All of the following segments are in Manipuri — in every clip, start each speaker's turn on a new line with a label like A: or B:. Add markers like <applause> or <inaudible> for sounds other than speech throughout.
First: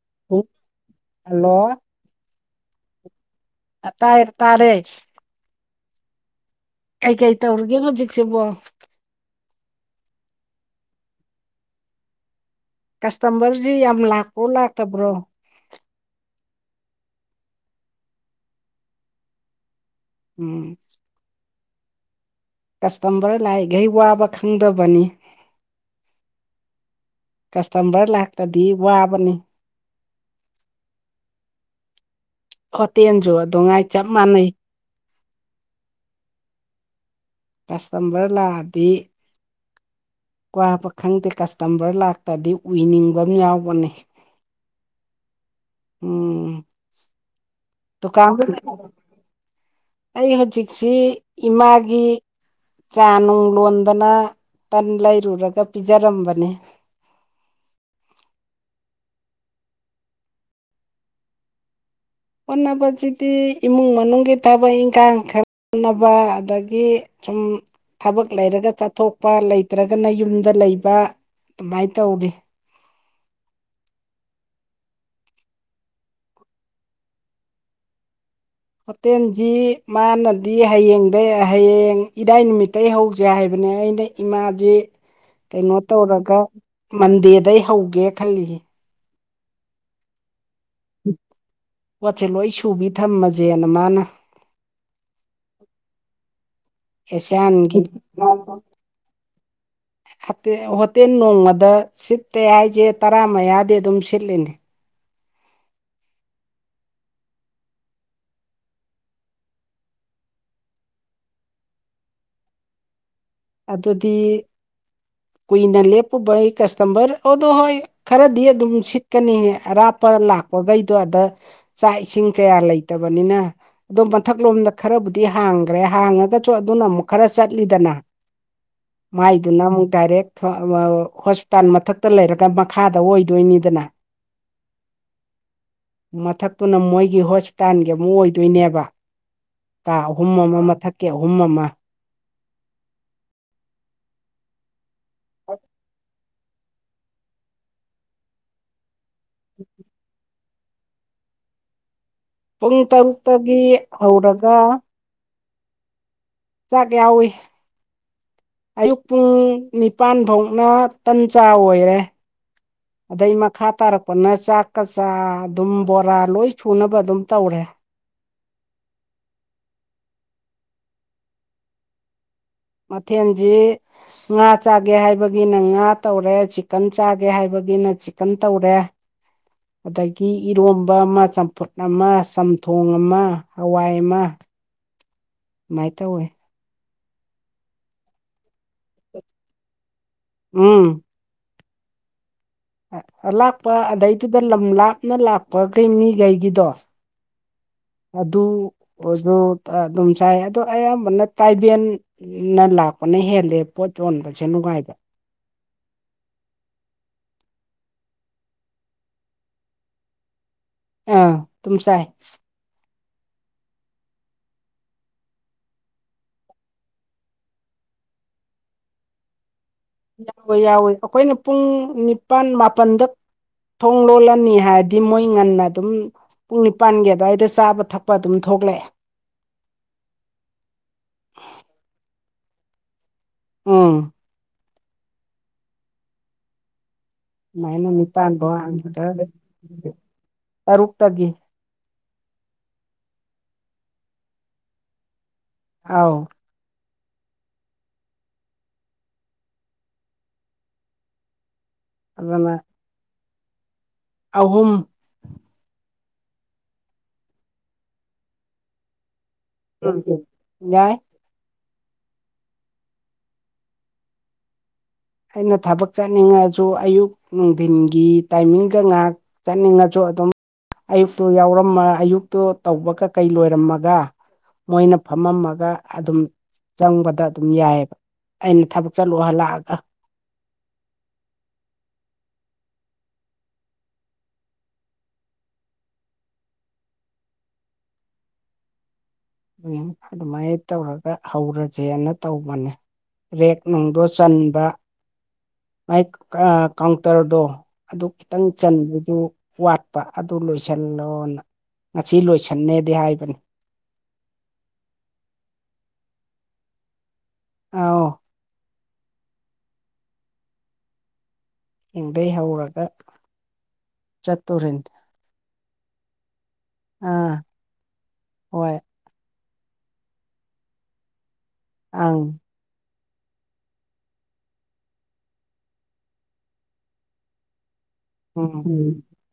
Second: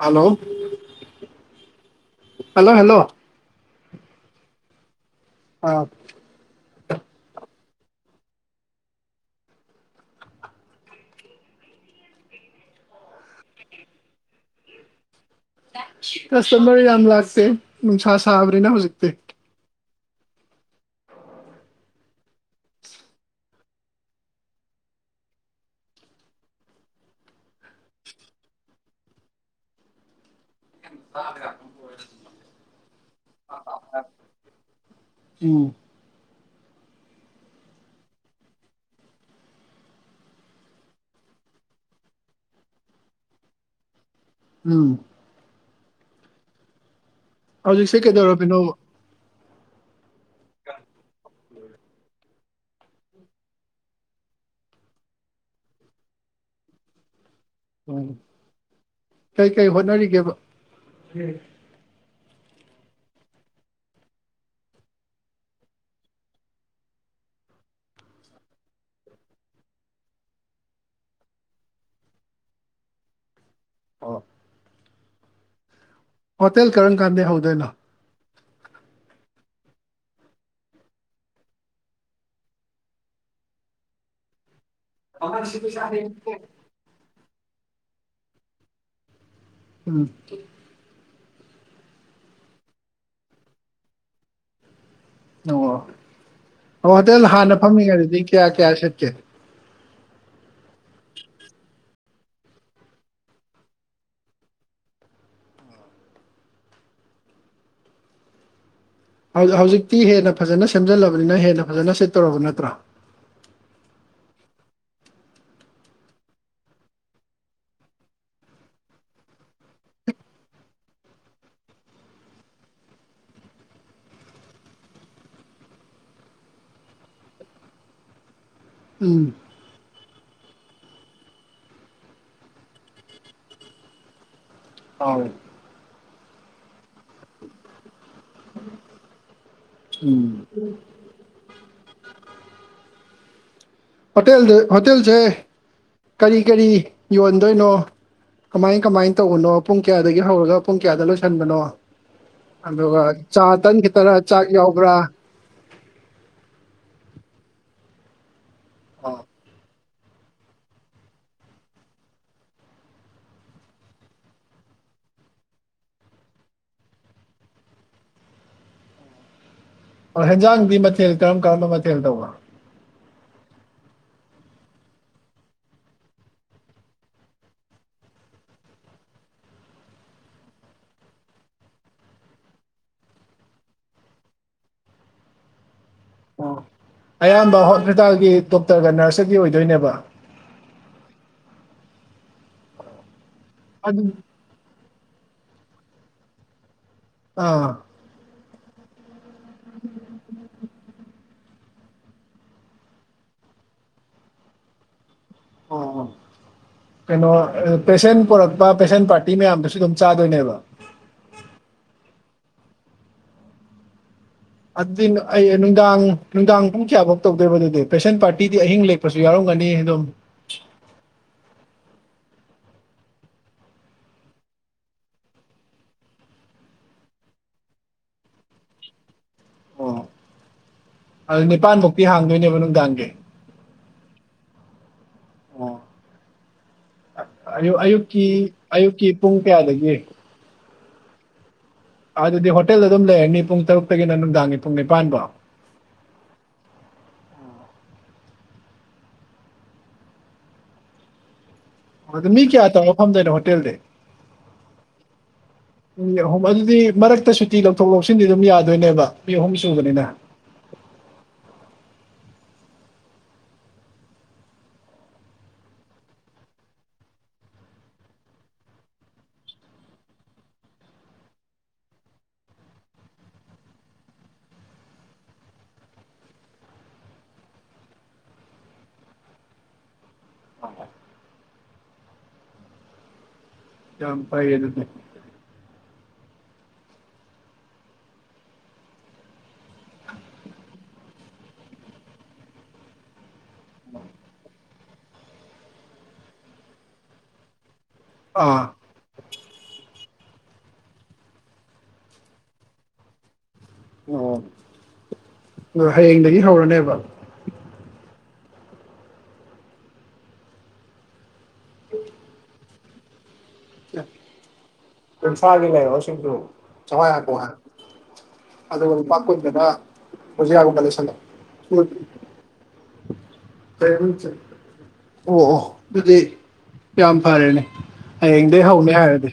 A: ꯍꯜꯂꯣ
B: ꯍꯨꯝ ꯍꯜꯂꯣ
A: ꯍꯜꯂꯣ ꯍꯦꯜꯂꯣ
B: ꯑ ꯇꯥꯏꯌꯦ ꯇꯥꯔꯦ
A: ꯑꯥ
B: ꯀꯩ ꯀꯩ ꯇꯧꯔꯤꯒꯦ ꯍꯧꯖꯤꯛꯁꯤꯕꯣ ꯀꯁꯇꯃꯔꯖꯤ ꯌꯥꯝ ꯂꯥꯛꯄ꯭ꯔꯣ ꯂꯥꯛꯇꯕ꯭ꯔꯣ
A: ꯀꯁꯇꯃꯔ ꯌꯥꯝ ꯂꯥꯛꯇꯦ ꯅꯨꯡꯁꯥ ꯁꯥꯕꯅꯤꯅꯥ ꯍꯧꯖꯤꯛꯇꯤ
B: ꯎꯝ ꯀꯁꯇꯃꯔ ꯂꯥꯛꯏꯈꯩ ꯋꯥꯕ ꯈꯪꯗꯕꯅꯤ ꯀꯁꯇꯃꯔ ꯂꯥꯛꯇꯗꯤ ꯋꯥꯕꯅꯤ
A: <unintelligible>
B: ꯍꯣꯇꯦꯟꯖꯨ ꯑꯗꯨꯉꯥꯏ ꯆꯞ ꯃꯥꯟꯅꯩ
A: ꯎꯝ
B: ꯀꯁꯇꯝꯕꯔ ꯂꯥꯛꯑꯗꯤ ꯋꯥꯕ ꯈꯪꯗꯦ ꯀꯁꯇꯝꯕꯔ ꯂꯥꯛꯇꯗꯤ ꯎꯏꯅꯤꯡꯕꯝ ꯌꯥꯎꯕꯅꯦ
A: ꯎꯝ
B: ꯎꯝ
A: ꯍꯧꯖꯤꯛꯁꯦ
B: ꯗꯨꯀꯥꯟ <inaudible>
A: ꯀꯩꯗꯧꯔꯝꯃꯤꯅꯣꯕ
B: ꯑꯩ ꯍꯧꯖꯤꯛꯁꯤ ꯏꯃꯥꯒꯤ ꯆꯥ ꯅꯨꯡ ꯂꯣꯟꯗꯅ ꯇꯟ ꯂꯩꯔꯨꯔꯒ ꯄꯤꯖꯔꯝꯕꯅꯦ
A: ꯎꯝ ꯀꯩ ꯀꯩ ꯍꯣꯠꯅꯔꯤꯒꯦꯕ
B: ꯍꯣꯠꯅꯕꯆꯤꯗꯤ ꯏꯃꯨꯡ ꯃꯅꯨꯡꯒꯤ ꯊꯕꯛ ꯏꯪꯈꯥꯡ <unintelligible> ꯑꯗꯒꯤ ꯁꯨꯝ ꯊꯕꯛ ꯂꯩꯔꯒ ꯆꯠꯊꯣꯛꯄ ꯂꯩꯇ꯭ꯔꯒꯅ ꯌꯨꯝꯗ ꯂꯩꯕ ꯑꯃꯥꯏ ꯇꯧꯔꯤ
A: ꯑꫭ ꯍꯣꯇꯦꯜ ꯀꯔꯝꯀꯥꯟꯗꯩ ꯍꯧꯗꯣꯏꯅꯣ
B: ꯍꯣꯇꯦꯟꯖꯤ ꯃꯥꯅꯗꯤ ꯍꯌꯦꯡꯗꯩ ꯍꯌꯦꯡ ꯏꯔꯥꯏ ꯅꯨꯃꯤꯠꯇꯩ ꯍꯧꯖꯦ ꯍꯥꯏꯕꯅꯦ ꯑꯩꯅ ꯏꯃꯥꯥꯖꯤ ꯀꯩꯅꯣ ꯇꯧꯔꯒ ꯃꯟꯗꯦꯗꯩ ꯍꯧꯒꯦ ꯈꯜꯂꯤꯌꯦ
A: ꯎꯝ
B: ꯄꫭꯠꯆꯦ ꯂꯣꯏ ꯁꯨꯕꯤ ꯊꯝꯃꯖꯦꯅ ꯃꯥꯅ
A: ꯅꯣ ꯑꯣ ꯍꯣꯇꯦꯜ ꯍꯥꯟꯅ
B: ꯑꯦꯁꯤꯌꯥꯟꯒꯤ
A: ꯐꯝꯃꯤꯉꯩꯗꯗꯤ ꯀꯌꯥ ꯀꯌꯥ ꯁꯤꯠꯀꯦ
B: ꯍꯇꯦ ꯍꯣꯇꯦꯟ ꯅꯣꯡꯃꯗ ꯁꯤꯠꯇꯦ ꯍꯥꯏꯆꯦ ꯇꯔꯥ ꯃꯌꯥꯗꯤ ꯑꯗꯨꯝ ꯁꯤꯠꯂꯤꯅꯤ
A: ꯍꯧ ꯍꯧꯖꯤꯛꯇꯤ ꯍꯦꯟꯅ ꯐꯖꯅ ꯁꯦꯝꯖꯜꯂꯕꯅꯤꯅ ꯍꯦꯟꯅ ꯐꯖꯅ ꯁꯤꯠꯇꯧꯔꯕ ꯅꯠꯇ꯭ꯔ
B: ꯑꯗꯨꯗꯤ ꯀꯨꯏꯅ ꯂꯦꯞꯄꯨꯕꯩ ꯀꯁꯇꯃꯔ ꯑꯣꯗꯣ ꯍꯣꯏ ꯈꯔꯗꯤ ꯑꯗꯨꯝ ꯁꯤꯠꯀꯅꯤ ꯑꯔꯥꯞꯄ ꯂꯥꯛꯄꯒꯩꯗꯣ ꯑꯗꯥ ꯆꯥꯛ ꯏꯁꯤꯡ ꯀꯌꯥ ꯂꯩꯇꯕꯅꯤꯅ ꯑꯗꯣ ꯃꯊꯛꯂꯣꯝꯗ ꯈꯔꯕꯨꯗꯤ ꯍꯥꯡꯒ꯭ꯔꯦ ꯍꯥꯡꯉꯒꯆꯨ ꯑꯗꯨꯅ ꯑꯃꯨꯛ ꯈꯔ ꯆꯠꯂꯤꯗꯅ
A: ꯎꯝ
B: ꯃꯥꯏꯗꯨꯅ ꯑꯃꯨꯛ ꯗꯥꯏꯔꯦꯛ ꯐꯥ ꯑꯥ ꯑꯥ ꯍꯣꯁꯄꯤꯇꯥꯜ ꯃꯊꯛꯇ ꯂꯩꯔꯒ ꯃꯈꯥꯗ ꯑꯣꯏꯗꯣꯏꯅꯤꯗꯅ
A: ꯑꯧ
B: ꯃꯊꯛꯇꯨꯅ ꯃꯣꯏꯒꯤ ꯍꯣꯁꯄꯤꯇꯥꯜꯒꯤ ꯑꯃꯨ ꯑꯣꯏꯗꯣꯏꯅꯦꯕ ꯀꯥ
A: ꯎꯝ
B: ꯑꯍꯨꯝ ꯑꯃꯥ ꯃꯊꯛꯀꯤ ꯑꯍꯨꯝ ꯑꯃꯥ
A: ꯍꯣꯇꯦꯜꯗ ꯍꯣꯇꯦꯜꯆꯦ ꯀꯔꯤ ꯀꯔꯤ ꯌꯣꯟꯗꯣꯏꯅꯣ ꯀꯃꯥꯏ ꯀꯃꯥꯏ ꯇꯧꯕꯅꯣ ꯄꯨꯡ ꯀꯌꯥꯗꯒꯤ ꯍꯧꯔꯒ ꯄꯨꯡ ꯀꯌꯥꯗ ꯂꯣꯏꯁꯟꯕꯅꯣ
B: ꯄꯨꯡ
A: ꯑꯗꯨꯒ ꯆꯥ
B: ꯇꯔꯨꯛꯇꯒꯤ
A: ꯇꯟ ꯈꯤꯇꯔ ꯆꯥꯛ
B: ꯍꯧꯔꯒ
A: ꯌꯥꯎꯕ꯭ꯔꯥ
B: ꯆꯥꯛ ꯌꯥꯎꯋꯤ ꯑꯌꯨꯛ ꯄꯨꯡ
A: ꯑꯣ
B: ꯅꯤꯄꯥꯥꯟ ꯐꯧꯅ ꯇꯟ ꯆꯥꯥ ꯑꯣꯏꯔꯦ ꯑꯗꯩ ꯃꯈꯥ ꯇꯥꯔꯛꯄꯅ ꯆꯥꯛꯀ ꯆꯥ ꯑꯗꯨꯝ ꯕꯣꯔꯥ ꯂꯣꯏ ꯁꯨꯅꯕ ꯑꯗꯨꯝ ꯇꯧꯔꯦ
A: ꯑꯣ ꯍꯦꯟꯖꯥꯡꯗꯤ ꯃꯊꯦꯜ ꯀꯔꯝ ꯀꯔꯝꯕ ꯃꯊꯦꯜ ꯇꯧꯕ
B: ꯃꯊꯦꯟꯖꯤ ꯉꯥ ꯆꯥꯒꯦ ꯍꯥꯏꯕꯒꯤꯅ ꯉꯥ ꯇꯧꯔꯦ ꯆꯤꯛꯀꯟ ꯆꯥꯒꯦ ꯍꯥꯏꯕꯒꯤꯅ ꯆꯤꯛꯀꯟ ꯇꯧꯔꯦ <inaudible> ꯑꯗꯒꯤ ꯏꯔꯣꯝꯕ ꯑꯃꯥ ꯆꯝꯐꯨꯠ ꯑꯃꯥ ꯆꯝꯊꯣꯡ ꯑꯃꯥ ꯍꯋꯥꯏ ꯑꯃꯥ ꯃꯥꯏ ꯇꯧꯋꯦ
A: ꯑꯣ ꯑꯌꯥꯝꯕ ꯍꯣꯁꯄꯤꯇꯥꯜꯒꯤ ꯗꯣꯛꯇꯔꯒ ꯅꯔꯁꯀꯒꯤ ꯑꯣꯏꯗꯣꯏꯅꯦꯕ
B: ꯎꯝ ꯑꯂꯥꯞꯄ
A: ꯑꯗꯨ
B: ꯑꯗꯩꯗꯨꯗ ꯂꯝ ꯂꯥꯞꯅ ꯂꯥꯛꯄ ꯀꯩ ꯃꯤꯒꯩꯒꯤꯗꯣ
A: ꯑꯥ
B: ꯑꯗꯨ ꯑꯣꯏꯖꯨ ꯇꯥ ꯑꯗꯨꯝ ꯆꯥꯏ ꯑꯗꯣ ꯑꯌꯥꯝꯕꯅ ꯇꯥꯏꯕꯦꯟ ꯅꯥ ꯂꯥꯛꯄꯅ ꯍꯦꯜꯂꯦ ꯄꯣꯠ ꯌꯣꯟꯕꯆꯦ ꯅꯨꯡꯉꯥꯏꯕ
A: ꯑꯣ ꯑꯣ ꯀꯩꯅꯣ ꯄꯦꯁꯦꯟ ꯄꯣꯔꯛꯄ ꯄꯦꯁꯦꯟ ꯄꯥꯔꯇꯤ ꯃꯌꯥꯝꯗꯨꯁꯨ ꯑꯗꯨꯝ ꯆꯥꯗꯣꯏꯅꯦꯕ꯫
B: ꯑꯥ ꯇꯨꯝꯆꯥꯏ꯫
A: ꯑꯗꯨꯗꯤ ꯑꯩ ꯅꯨꯡꯗꯥꯡ ꯅꯨꯡꯗꯥꯡ ꯄꯨꯡ ꯀꯌꯥꯐꯧ ꯇꯧꯗꯣꯏꯕ ꯑꯗꯨꯗꯤ ꯄꯦꯁꯦꯟ ꯄꯥꯔꯇꯤꯗꯤ ꯑꯍꯤꯡ ꯂꯦꯛꯄꯁꯨ ꯌꯥꯎꯔꯝꯒꯅꯤ ꯑꯗꯨꯝ꯫
B: ꯌꯥꯎꯋꯦ ꯌꯥꯎꯋꯦ ꯑꯩꯈꯣꯏꯅ ꯄꯨꯡ ꯅꯤꯄꯥꯜ ꯃꯥꯄꯜꯗ ꯊꯣꯡ ꯂꯣꯜꯂꯅꯤ ꯍꯥꯏꯔꯗꯤ ꯃꯣꯏ ꯉꯟꯅ ꯑꯗꯨꯝ, ꯄꯨꯡ ꯅꯤꯄꯥꯟꯒꯤ ꯑꯗꯨꯋꯥꯏꯗ ꯆꯥꯕ ꯊꯛꯄ ꯑꯗꯨꯝ ꯊꯣꯛꯂꯛꯑꯦ꯫
A: ꯑꯣ ꯑꯗꯨ ꯅꯤꯄꯥꯟꯃꯨꯛꯇꯤ ꯍꯥꯡꯗꯣꯏꯅꯦꯕ ꯅꯨꯡꯗꯥꯡꯒꯤ꯫
B: ꯎꯝ
A: ꯑꯌꯨꯛ
B: ꯁꯨꯃꯥꯏꯅ
A: ꯑꯌꯨꯛꯀꯤ
B: ꯅꯤꯄꯥꯟ ꯐꯥꯎ
A: ꯑꯌꯨꯛꯀꯤ
B: ꯍꯥꯡꯗꯣꯏꯅꯤ
A: ꯄꯨꯡ ꯀꯌꯥꯗꯒꯤ
B: ꯇꯔꯨꯛꯇꯒꯤ꯫
A: ꯑꯗꯨꯗꯤ ꯍꯣꯇꯦꯜ ꯑꯗꯨꯝ ꯂꯩꯔꯅꯤ ꯄꯨꯡ ꯇꯔꯨꯛꯇꯒꯤꯅ ꯅꯨꯡꯗꯥꯡꯒꯤ ꯄꯨꯡ ꯅꯤꯄꯥꯟꯕꯧ?
B: ꯑꯥꯎ
A: ꯑꯗꯨ ꯃꯤ
B: ꯑꯗꯨꯅ
A: ꯀꯌꯥ ꯇꯧ ꯐꯝꯗꯣꯏꯅꯣ ꯍꯣꯇꯦꯜꯗꯤ?
B: ꯑꯍꯨꯝ꯫
A: ꯃꯤ ꯑꯍꯨꯝ ꯑꯗꯨꯗꯤ ꯃꯔꯛꯇ ꯁꯨꯇꯤ ꯂꯧꯊꯣꯛ ꯂꯧꯁꯤꯟꯗꯤ ꯑꯗꯨꯝ ꯌꯥꯗꯣꯏꯅꯦꯕ ꯃꯤ ꯑꯍꯨꯝ
B: ꯎꯝ
A: ꯁꯨꯕꯅꯤꯅ
B: ꯌꯥꯏ꯫ ꯑꯩꯅ ꯊꯕꯛ ꯆꯠꯅꯤꯡꯉꯁꯨ ꯑꯌꯨꯛ ꯅꯨꯡꯊꯤꯟꯒꯤ ꯇꯥꯏꯃꯤꯡꯒ ꯉꯥꯏꯍꯥꯛ ꯆꯅꯤꯡꯉꯆꯖꯨ ꯑꯗꯨꯝ, ꯑꯌꯨꯛꯇꯨ ꯌꯥꯎꯔꯝꯃ ꯑꯌꯨꯛꯇꯨ ꯇꯧꯕ ꯀꯩ-ꯀꯩ ꯂꯣꯏꯔꯝꯃꯒ꯫ ꯃꯣꯏꯅ ꯐꯝꯃꯝꯃꯒ ꯑꯗꯨꯝ ꯆꯪꯕꯗ ꯑꯗꯨꯝ ꯌꯥꯏꯌꯦꯕ꯫ ꯑꯩꯅ ꯊꯕꯛ ꯆꯠꯂꯣ ꯍꯜꯂꯥꯛꯑꯒ꯫
A: ꯌꯥꯝ ꯐꯩ ꯑꯗꯨꯗꯤ꯫
B: ꯑꯝ ꯑꯗꯨꯃꯥꯏꯅ ꯇꯧꯔꯒ ꯍꯧꯔꯁꯦꯅ ꯇꯧꯕꯅꯦ꯫ ꯔꯦꯛ ꯅꯨꯡꯗꯣ ꯆꯟꯕ ꯃꯥꯏ ꯑꯥ ꯀꯥꯎꯟꯇꯔꯗꯣ꯫ ꯑꯗꯨ ꯈꯤꯇꯪ
A: ꯑꯥ
B: ꯆꯟꯕꯗꯨ, ꯋꯥꯠꯄ ꯑꯗꯨ ꯂꯣꯏꯁꯤꯜꯂꯣꯅ ꯉꯁꯤ ꯂꯣꯏꯁꯤꯟꯅꯦꯗꯤ ꯍꯥꯏꯕꯅꯤ꯫
A: ꯑꯣ ꯑꯥ ꯍꯌꯦꯡꯗꯒꯤ ꯍꯧꯔꯅꯦꯕ꯫
B: ꯑꯥꯎ ꯍꯌꯦꯡꯗꯩ ꯍꯧꯔꯒ ꯆꯠꯇꯣꯔꯤꯅꯤ꯫
A: ꯏꯝꯐꯥꯜꯒꯤ ꯂꯩꯑꯣꯁꯤꯡꯗꯨ ꯆꯋꯥꯏ
B: ꯑꯥ
A: ꯍꯥꯥꯞꯄꯣ ꯍꯥꯏ
B: ꯍꯣꯏ
A: ꯑꯗꯨꯒ ꯂꯨꯄꯥ ꯀꯨꯟꯒꯗ ꯕꯨꯖꯤꯌꯥ ꯒꯨꯝꯕ ꯂꯩꯁꯜꯂꯣ꯫
B: ꯑꯪ
A: ꯑꯣ ꯑꯣ ꯑꯗꯨꯗꯤ ꯌꯥꯝ ꯐꯔꯦꯅꯦ꯫ ꯍꯌꯦꯡꯗꯩ ꯍꯧꯅꯤ
B: ꯎꯝ
A: ꯍꯥꯏꯔꯗꯤ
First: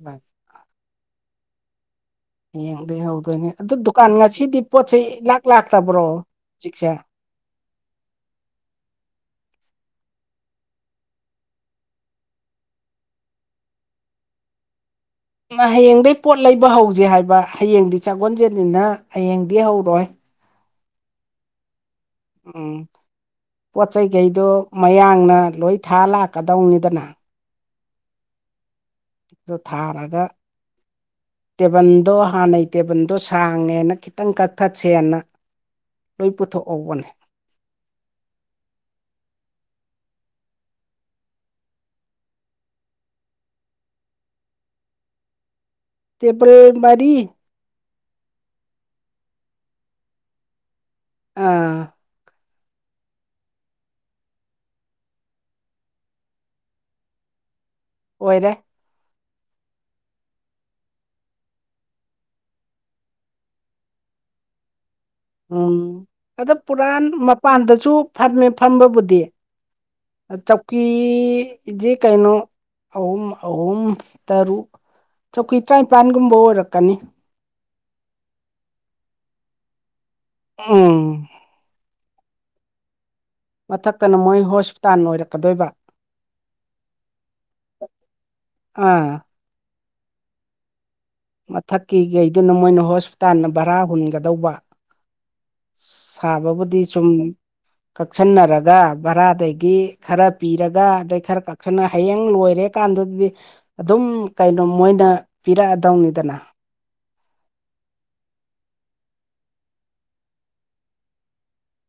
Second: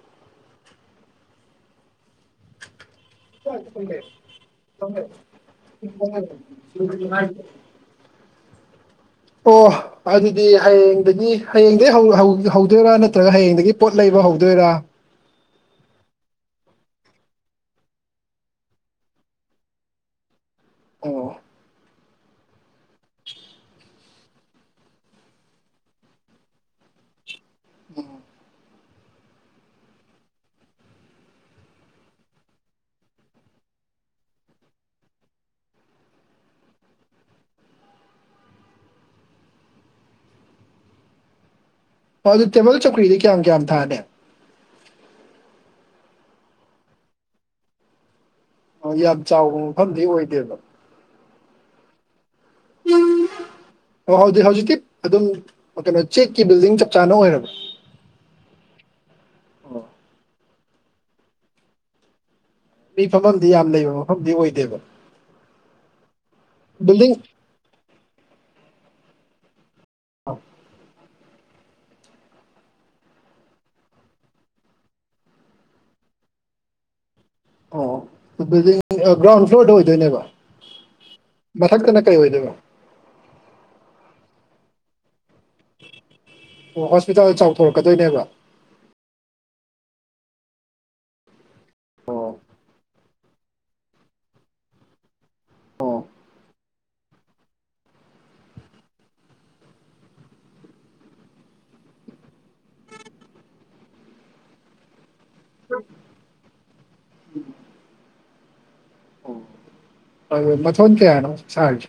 B: ꯎꯝ ꯌꯦꯡꯗꯩ ꯍꯧꯗꯣꯏꯅꯦ꯫ ꯑꯗꯨ ꯗꯨꯀꯥꯟ ꯉꯁꯤꯗꯤ ꯄꯣꯠ ꯆꯩ ꯂꯥꯛ ꯂꯥꯛꯇꯕ꯭ꯔꯣ ꯍꯧꯖꯤꯛꯁꯦ?
A: <unintelligible> ꯑꯣ ꯑꯗꯨꯗꯤ ꯍꯌꯦꯡꯗꯒꯤ ꯍꯌꯦꯡꯗꯒꯤ ꯍꯧꯗꯣꯏꯔꯥ, ꯅꯠꯇ꯭ꯔꯒ ꯍꯌꯦꯡꯗꯒꯤ ꯄꯣꯠ ꯂꯩꯕ ꯍꯧꯗꯣꯏꯔꯥ?
B: ꯍꯌꯦꯡꯗꯩ ꯄꯣꯠ ꯂꯩꯕ ꯍꯧꯖꯦ ꯍꯥꯏꯕ ꯍꯌꯦꯡꯗꯤ ꯆꯥꯒꯣꯟꯁꯦꯟꯅꯤꯅ ꯍꯌꯦꯡꯗꯤ ꯍꯧꯔꯣꯏ꯫
A: ꯑꯣ
B: ꯎꯝ ꯄꯣꯠꯆꯩ ꯈꯩꯗꯣ ꯃꯌꯥꯡꯅ ꯂꯣꯏ ꯊꯥ ꯂꯥꯛꯀꯗꯧꯅꯤꯗꯅ꯫
A: ꯎꯝ
B: ꯑꯗꯨ ꯊꯥꯔꯒ, ꯇꯦꯕꯟꯗꯣ ꯍꯥꯟꯅꯩ ꯇꯦꯕꯟꯗꯣ ꯁꯥꯡꯉꯦꯅ ꯈꯤꯇꯪ ꯀꯛꯊꯠꯁꯦꯅ, ꯂꯣꯏ ꯄꯨꯊꯣꯛꯍꯧꯕꯅꯦ꯫
A: ꯍꫭ ꯑꯗꯨ ꯇꯦꯕꯜ ꯆꯧꯀ꯭ꯔꯤꯗꯤ ꯀꯌꯥꯝ-ꯀꯌꯥꯝ ꯊꯥꯅꯤ꯫
B: ꯇꯦꯕꯜ ꯃꯔꯤ꯫
A: ꯑꫭ ꯌꯥꯝ ꯆꯥꯎꯕ ꯃꯐꯝꯗꯤ ꯑꯣꯏꯗꯦꯕ꯫
B: ꯑꯥ꯫
A: <unintelligible> ꯑꯣ ꯍꯧꯗꯤ ꯍꯧꯖꯤꯛꯇꯤ ꯑꯗꯨꯝ ꯀꯩꯅꯣ ꯆꯦꯛꯀꯤ ꯕꯤꯜꯗꯤꯡ ꯆꯞ ꯆꯥꯅ ꯑꯣꯏꯔꯕ꯫
B: ꯑꯣꯏꯔꯦ꯫
A: ꯑꯣ ꯃꯤ ꯐꯝꯐꯝꯗꯤ ꯌꯥꯝ ꯂꯩꯕ ꯃꯐꯝꯗꯤ ꯑꯣꯏꯗꯦꯕ꯫
B: ꯎꯝ ꯑꯗ ꯄꯨꯔꯥꯟ
A: ꯕꯤꯜꯗꯤꯡ
B: ꯃꯄꯥꯟꯗꯁꯨ ꯐꯝꯃꯦ ꯐꯝꯕꯕꯨꯗꯤ꯫ ꯑ ꯆꯧꯀꯤ ꯏꯖꯦ ꯀꯩꯅꯣ ꯑꯍꯨꯝ ꯑꯍꯨꯝ ꯇꯔꯨꯛ꯫ ꯆꯧꯀꯤ ꯇꯔꯥꯅꯤꯄꯥꯟꯒꯨꯝꯕ ꯑꯣꯏꯔꯛꯀꯅꯤ꯫
A: ꯑꯣ ꯕꯤꯜꯗꯤꯡ ꯒ꯭ꯔꯥꯎꯟ ꯐ꯭ꯂꯣꯔꯗ ꯑꯣꯏꯗꯣꯏꯅꯦꯕ꯫
B: ꯎ
A: ꯃꯊꯛꯇꯅ ꯀꯩ ꯑꯣꯏꯗꯣꯏꯕ꯫
B: ꯃꯊꯛꯀꯅ ꯃꯣꯏ ꯍꯣꯁꯄꯤꯇꯥꯟ ꯑꯣꯏꯔꯛ
A: ꯑꯣ ꯍꯣꯁꯄꯤꯇꯥꯜ ꯆꯥꯎꯊꯣꯔꯛꯀꯗꯣꯏꯅꯦꯕ꯫
B: ꯑꯥ꯫ ꯃꯊꯛꯀꯤ
A: ꯑꯣ
B: ꯒꯩꯗꯨꯅ ꯃꯣꯏꯅ ꯍꯣꯁꯄꯤꯇꯥꯟꯅ ꯚꯔꯥ ꯍꯨꯟꯒꯗꯧꯕ꯫
A: ꯑꯣ
B: ꯁꯥꯕꯕꯨꯗꯤ ꯁꯨꯝ ꯀꯛꯁꯟꯅꯔꯒ ꯚꯔꯥꯗꯒꯤ ꯈꯔ ꯄꯤꯔꯒ ꯑꯗꯩ ꯈꯔ ꯀꯛꯁꯟꯅ ꯍꯌꯦꯡ ꯂꯣꯏꯔꯦ꯫ ꯀꯥꯟꯗꯗꯤ ꯑꯗꯨꯝ ꯀꯩꯅꯣ ꯃꯣꯏꯅ ꯄꯤꯔꯛꯑꯗꯧꯅꯤꯗꯅ꯫
A: ꯑꫭꯏ ꯃꯊꫭꯟ ꯀꯌꯥꯅꫭ ꯁꯥꯔꯤꯁꯦ꯫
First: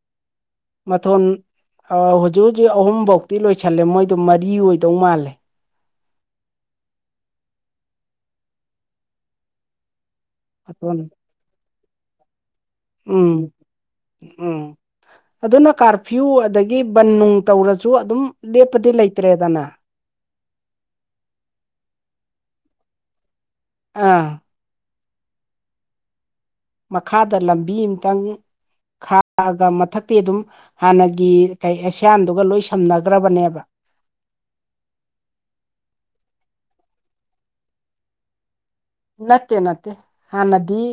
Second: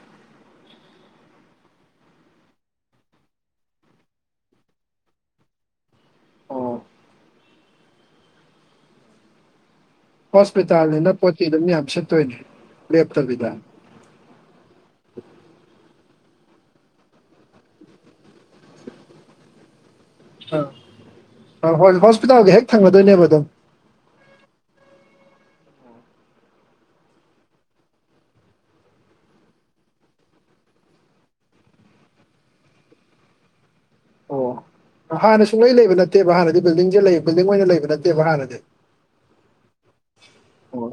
B: ꯃꯊꯣꯟ ꯑ ꯍꯧꯖꯤꯛ-ꯍꯧꯖꯤꯛ ꯑꯍꯨꯝꯐꯧꯇꯤ ꯂꯣꯏꯁꯜꯂꯦ ꯃꯣꯏꯗꯣ ꯃꯔꯤ ꯑꯣꯏꯗꯧ ꯃꯥꯜꯂꯦ꯫
A: ꯑꯣ
B: ꯃꯊꯣꯟ
A: ꯍꯣꯁꯄꯤꯇꯥꯜꯅꯤꯅ ꯄꯣꯠ ꯆꯩ ꯑꯗꯨꯝ ꯌꯥꯝ ꯁꯤꯠꯇꯣꯏꯅꯦ
B: ꯎꯝ
A: ꯂꯦꯞꯇꯕꯤꯗ꯫
B: ꯎꯝ ꯑꯗꯨꯅ ꯀꯥꯔꯐ꯭ꯤꯌꯨ ꯑꯗꯒꯤ ꯕꯟ ꯅꯨꯡ ꯇꯧꯔꯁꯨ ꯑꯗꯨꯝ ꯂꯦꯞꯄꯗꯤ ꯂꯩꯇ꯭ꯔꯦꯗꯅ꯫
A: ꯑꯥ ꯑ ꯍꯣꯏ ꯍꯣꯁꯄꯤꯇꯥꯜꯒꯤ ꯍꯦꯛ ꯊꯪꯒꯗꯣꯏꯅꯦꯕ ꯑꯗꯨꯝ꯫
B: ꯑꯥ꯫ ꯃꯈꯥꯗ ꯂꯝꯕꯤ ꯑꯃꯇꯪ ꯈꯥꯛꯑꯒ ꯃꯊꯛꯇꯤ ꯑꯗꯨꯝ ꯍꯥꯟꯅꯒꯤ ꯀꯩ ꯑꯦꯁꯤꯌꯥꯟꯗꯨꯒ ꯂꯣꯏ ꯁꯝꯅꯈ꯭ꯔꯕꯅꯦꯕ꯫
A: ꯑꯣ ꯍꯥꯟꯅ ꯁꯨꯡꯂꯩ ꯂꯩꯕ ꯅꯠꯇꯦꯕ ꯍꯥꯟꯅꯗꯤ ꯕꯤꯜꯗꯤꯡꯁꯦ ꯂꯩ ꯕꯤꯜꯗꯤꯡ ꯑꯣꯏꯅ ꯂꯩꯕ ꯅꯠꯇꯦꯕ ꯍꯥꯟꯅꯗꯤ꯫
B: ꯅꯠꯇꯦ-ꯅꯠꯇꯦ ꯍꯥꯟꯅꯗꯤ
A: ꯑꯣ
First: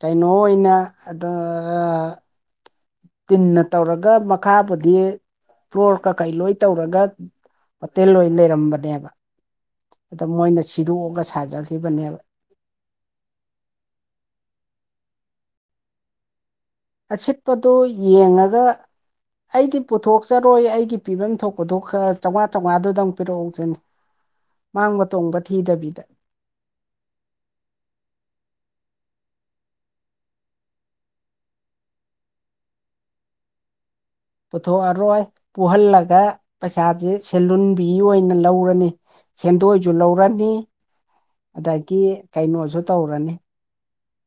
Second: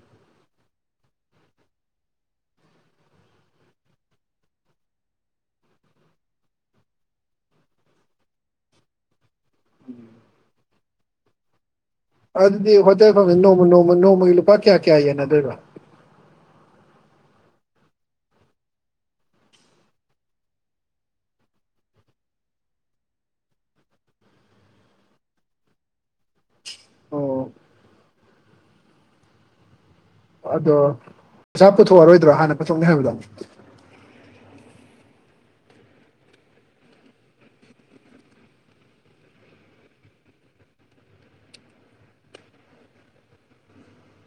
B: ꯀꯩꯅꯣ ꯑꯣꯏꯅ ꯑꯗꫭ ꯑ ꯇꯤꯟꯅ ꯇꯧꯔꯒ ꯃꯈꯥꯕꯨꯗꯤ ꯐ꯭ꯂꯣꯔ ꯀꯀꯩ ꯂꯣꯏ ꯇꯧꯔꯒ ꯍꯣꯇꯦꯜ ꯑꯣꯏꯅ ꯂꯩꯔꯝꯕꯅꯦꯕ ꯑꯗ ꯃꯣꯏꯅ ꯁꯤꯗꯣꯛꯑꯒ ꯁꯥꯖꯈꯤꯕꯅꯦꯕ꯫
A: ꯑꯗꯨꯗꯤ ꯍꯣꯇꯦꯜ ꯐꯪꯅꯤ ꯅꯣꯡꯃ ꯅꯣꯡꯃ ꯅꯣꯡꯃꯒꯤ ꯂꯨꯄꯥ ꯀꯌꯥ-ꯀꯌꯥ ꯌꯦꯟꯅꯗꯣꯏꯅꫭ꯫
B: ꯑꯁꯤꯠꯄꯗꯨ ꯌꯦꯡꯉꯒ꯫ ꯑꯩꯗꯤ ꯄꯨꯊꯣꯛꯆꯔꯣꯏ ꯑꯩꯒꯤ ꯄꯤꯐꯝ ꯊꯣꯛꯄꯗꯣ ꯈꯔ ꯆꯧꯉꯥ ꯆꯧꯉꯥꯗꯨꯗꯪ ꯄꯤꯔꯛꯎꯗꯅꯤ꯫ ꯃꯥꯡꯕ ꯇꯣꯡꯕ ꯊꯤꯗꯕꯤꯗ꯫
A: ꯑꯣ ꯑꯗꯣ ꯄꯩꯁꯥ ꯄꯨꯊꯣꯛꯑꯔꯣꯏꯗ꯭ꯔꯣ ꯍꯥꯟꯅ ꯄꯨꯊꯣꯛꯅꯤ ꯍꯥꯏꯕꯗꯣ꯫
B: ꯄꯨꯊꯣꯛꯑꯔꯣꯏ ꯄꯨꯍꯜꯂꯒ ꯄꯩꯁꯥꯁꯦ ꯁꯦꯜ ꯂꯨꯟꯕꯤ ꯑꯣꯏꯅ ꯂꯧꯔꯅꯤ꯫ ꯁꯦꯟꯗꯣꯏꯁꯨ ꯂꯧꯔꯅꯤ꯫ ꯑꯗꯒꯤ ꯀꯩꯅꯣꯖꯨ ꯇꯧꯔꯅꯤ꯫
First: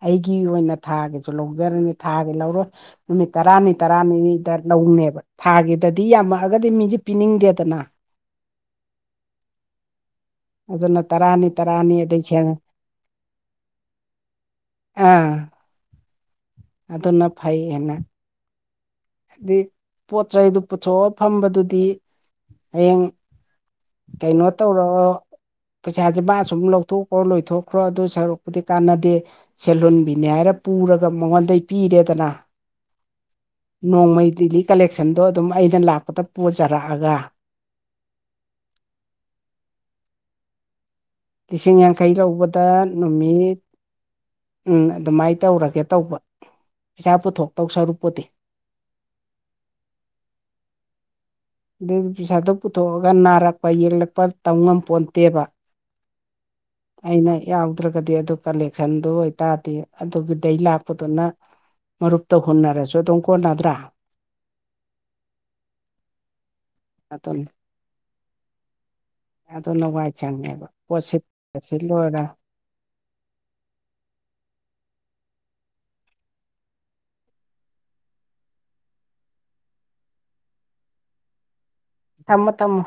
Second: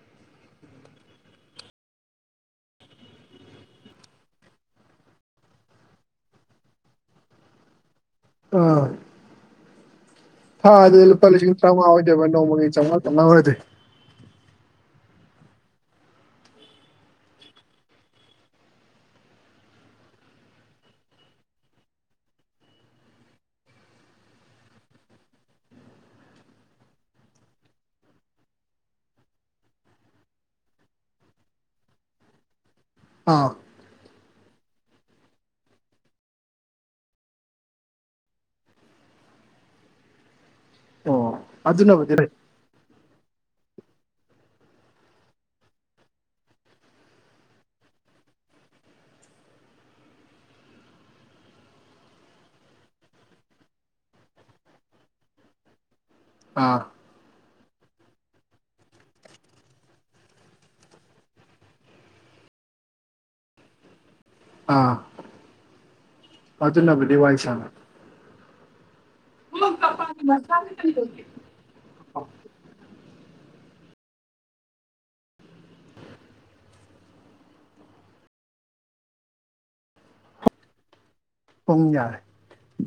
B: ꯑꯩꯒꯤ ꯑꯣꯏꯅ ꯊꯥꯒꯤꯖꯨ ꯂꯧꯖꯔꯅꯤ ꯊꯥꯒꯤ ꯂꯧꯔꯣꯏ꯫ ꯅꯨꯃꯤꯠ ꯇꯔꯥꯅꯤ ꯇꯔꯥꯅꯤꯃꯤꯗ ꯂꯧꯅꯦꯕ꯫ ꯊꯥꯒꯤꯗꯗꯤ ꯌꯥꯝꯃꯛꯑꯒꯗꯤ ꯃꯤꯖꯦ ꯄꯤꯅꯤꯡꯗꯦꯗꯅ꯫
A: ꯑꯥ
B: ꯑꯗꯨꯅ
A: ꯊꯥꯗꯗꯤ ꯂꯨꯄꯥ
B: ꯇꯔꯥꯅꯤ
A: ꯂꯤꯁꯤꯡ ꯇꯔꯥꯎꯉꯥ
B: ꯇꯔꯥꯅꯤ ꯑꯗꯩ
A: ꯑꯣꯏꯗꯕ
B: ꯁꯦꯟ
A: ꯅꯣꯡꯃꯒꯤ ꯆꯝꯉꯥ ꯆꯝꯉꯥ ꯑꯣꯏꯔꯗꯤ
B: ꯑꯥ ꯑꯗꯨꯅ ꯐꯩꯌꯦꯅꯦ ꯍꯥꯏꯗꯤ ꯄꯣꯠ ꯆꯩꯩꯗꯨ ꯄꯨꯊꯣꯛꯑ ꯐꯝꯕꯗꯨꯗꯤ ꯍꯌꯦꯡ ꯀꯩꯅꯣ ꯇꯧꯔꯛꯑꯣ ꯄꯩꯁꯥꯖꯦ ꯃꯥ ꯁꯨꯝ ꯂꯧꯊꯣꯛꯈ꯭ꯔꯣ ꯂꯣꯏꯊꯣꯛꯈ꯭ꯔꯣ ꯑꯗꯨ ꯁꯔꯨꯛꯄꯨꯗꯤ ꯀꯥꯟꯅꯗꯦ ꯁꯦꯜ ꯍꯨꯟꯕꯤꯅꯤ ꯍꯥꯏꯔ ꯄꯨꯔꯒ ꯃꯉꯣꯟꯗꯩ ꯄꯤꯔꯦꯗꯅ
A: ꯑꯥ
B: ꯅꯣꯡꯃꯩ ꯗꯤꯜꯂꯤ ꯀꯂꯦꯛꯁꯟꯗꯣ ꯑꯗꯨꯝ ꯑꯩꯅ ꯂꯥꯛꯄꯗ ꯄꯨꯖꯔꯛꯑꯒ
A: ꯑꯣ
B: ꯂꯤꯁꯤꯡ ꯌꯥꯡꯈꯩ
A: ꯑꯗꯨꯅꯕꯨꯗꯤ ꯂꯩ
B: ꯂꯧꯕꯗ ꯅꯨꯃꯤꯠ ꯎꯝ ꯑꯗꯨꯃꯥꯏ ꯇꯧꯔꯒꯦ ꯇꯧꯕ ꯄꯩꯁꯥ ꯄꯨꯊꯣꯛꯇꯧ ꯁꯔꯨꯛꯄꯨꯗꯤ ꯑꯗꯨꯏ ꯄꯩꯁꯥꯗꯣ ꯄꯨꯊꯣꯛꯑꯒ ꯅꯥꯔꯛꯄ ꯌꯦꯛꯂꯛꯄ ꯇꯝ ꯉꯝꯄꯣꯟꯇꯦꯕ
A: ꯑꯥ
B: ꯑꯩꯅ ꯌꯥꯎꯗ꯭ꯔꯒꯗꯤ ꯑꯗꯨ ꯀꯂꯦꯛꯁꯟꯗꯨ ꯑꯣꯏꯇꯥꯗꯤ ꯑꯗꯨꯒꯤꯗꯩ ꯂꯥꯛꯄꯗꯨꯅ ꯃꯔꯨꯞꯇ ꯍꯨꯟꯅꯔꯁꯨ ꯑꯗꯨꯝ ꯀꯣꯟꯅꯗ꯭ꯔꯥ
A: ꯑꯥ ꯑꯗꯨꯅꯕꯨꯗꯤ ꯋꯥꯏ
B: ꯑꯗꯨꯅ
A: ꯁꯪꯉꯤ
B: ꯑꯗꯨꯅ ꯋꯥꯏ ꯁꯪꯉꯦꯕ ꯄꯣꯠ ꯁꯤꯠ ꯀ ꯁꯤꯠꯂꯣꯏꯔ
A: ꯄꯨꯡ ꯌꯥ
B: ꯊꯝꯃꯣ ꯊꯝꯃꯣ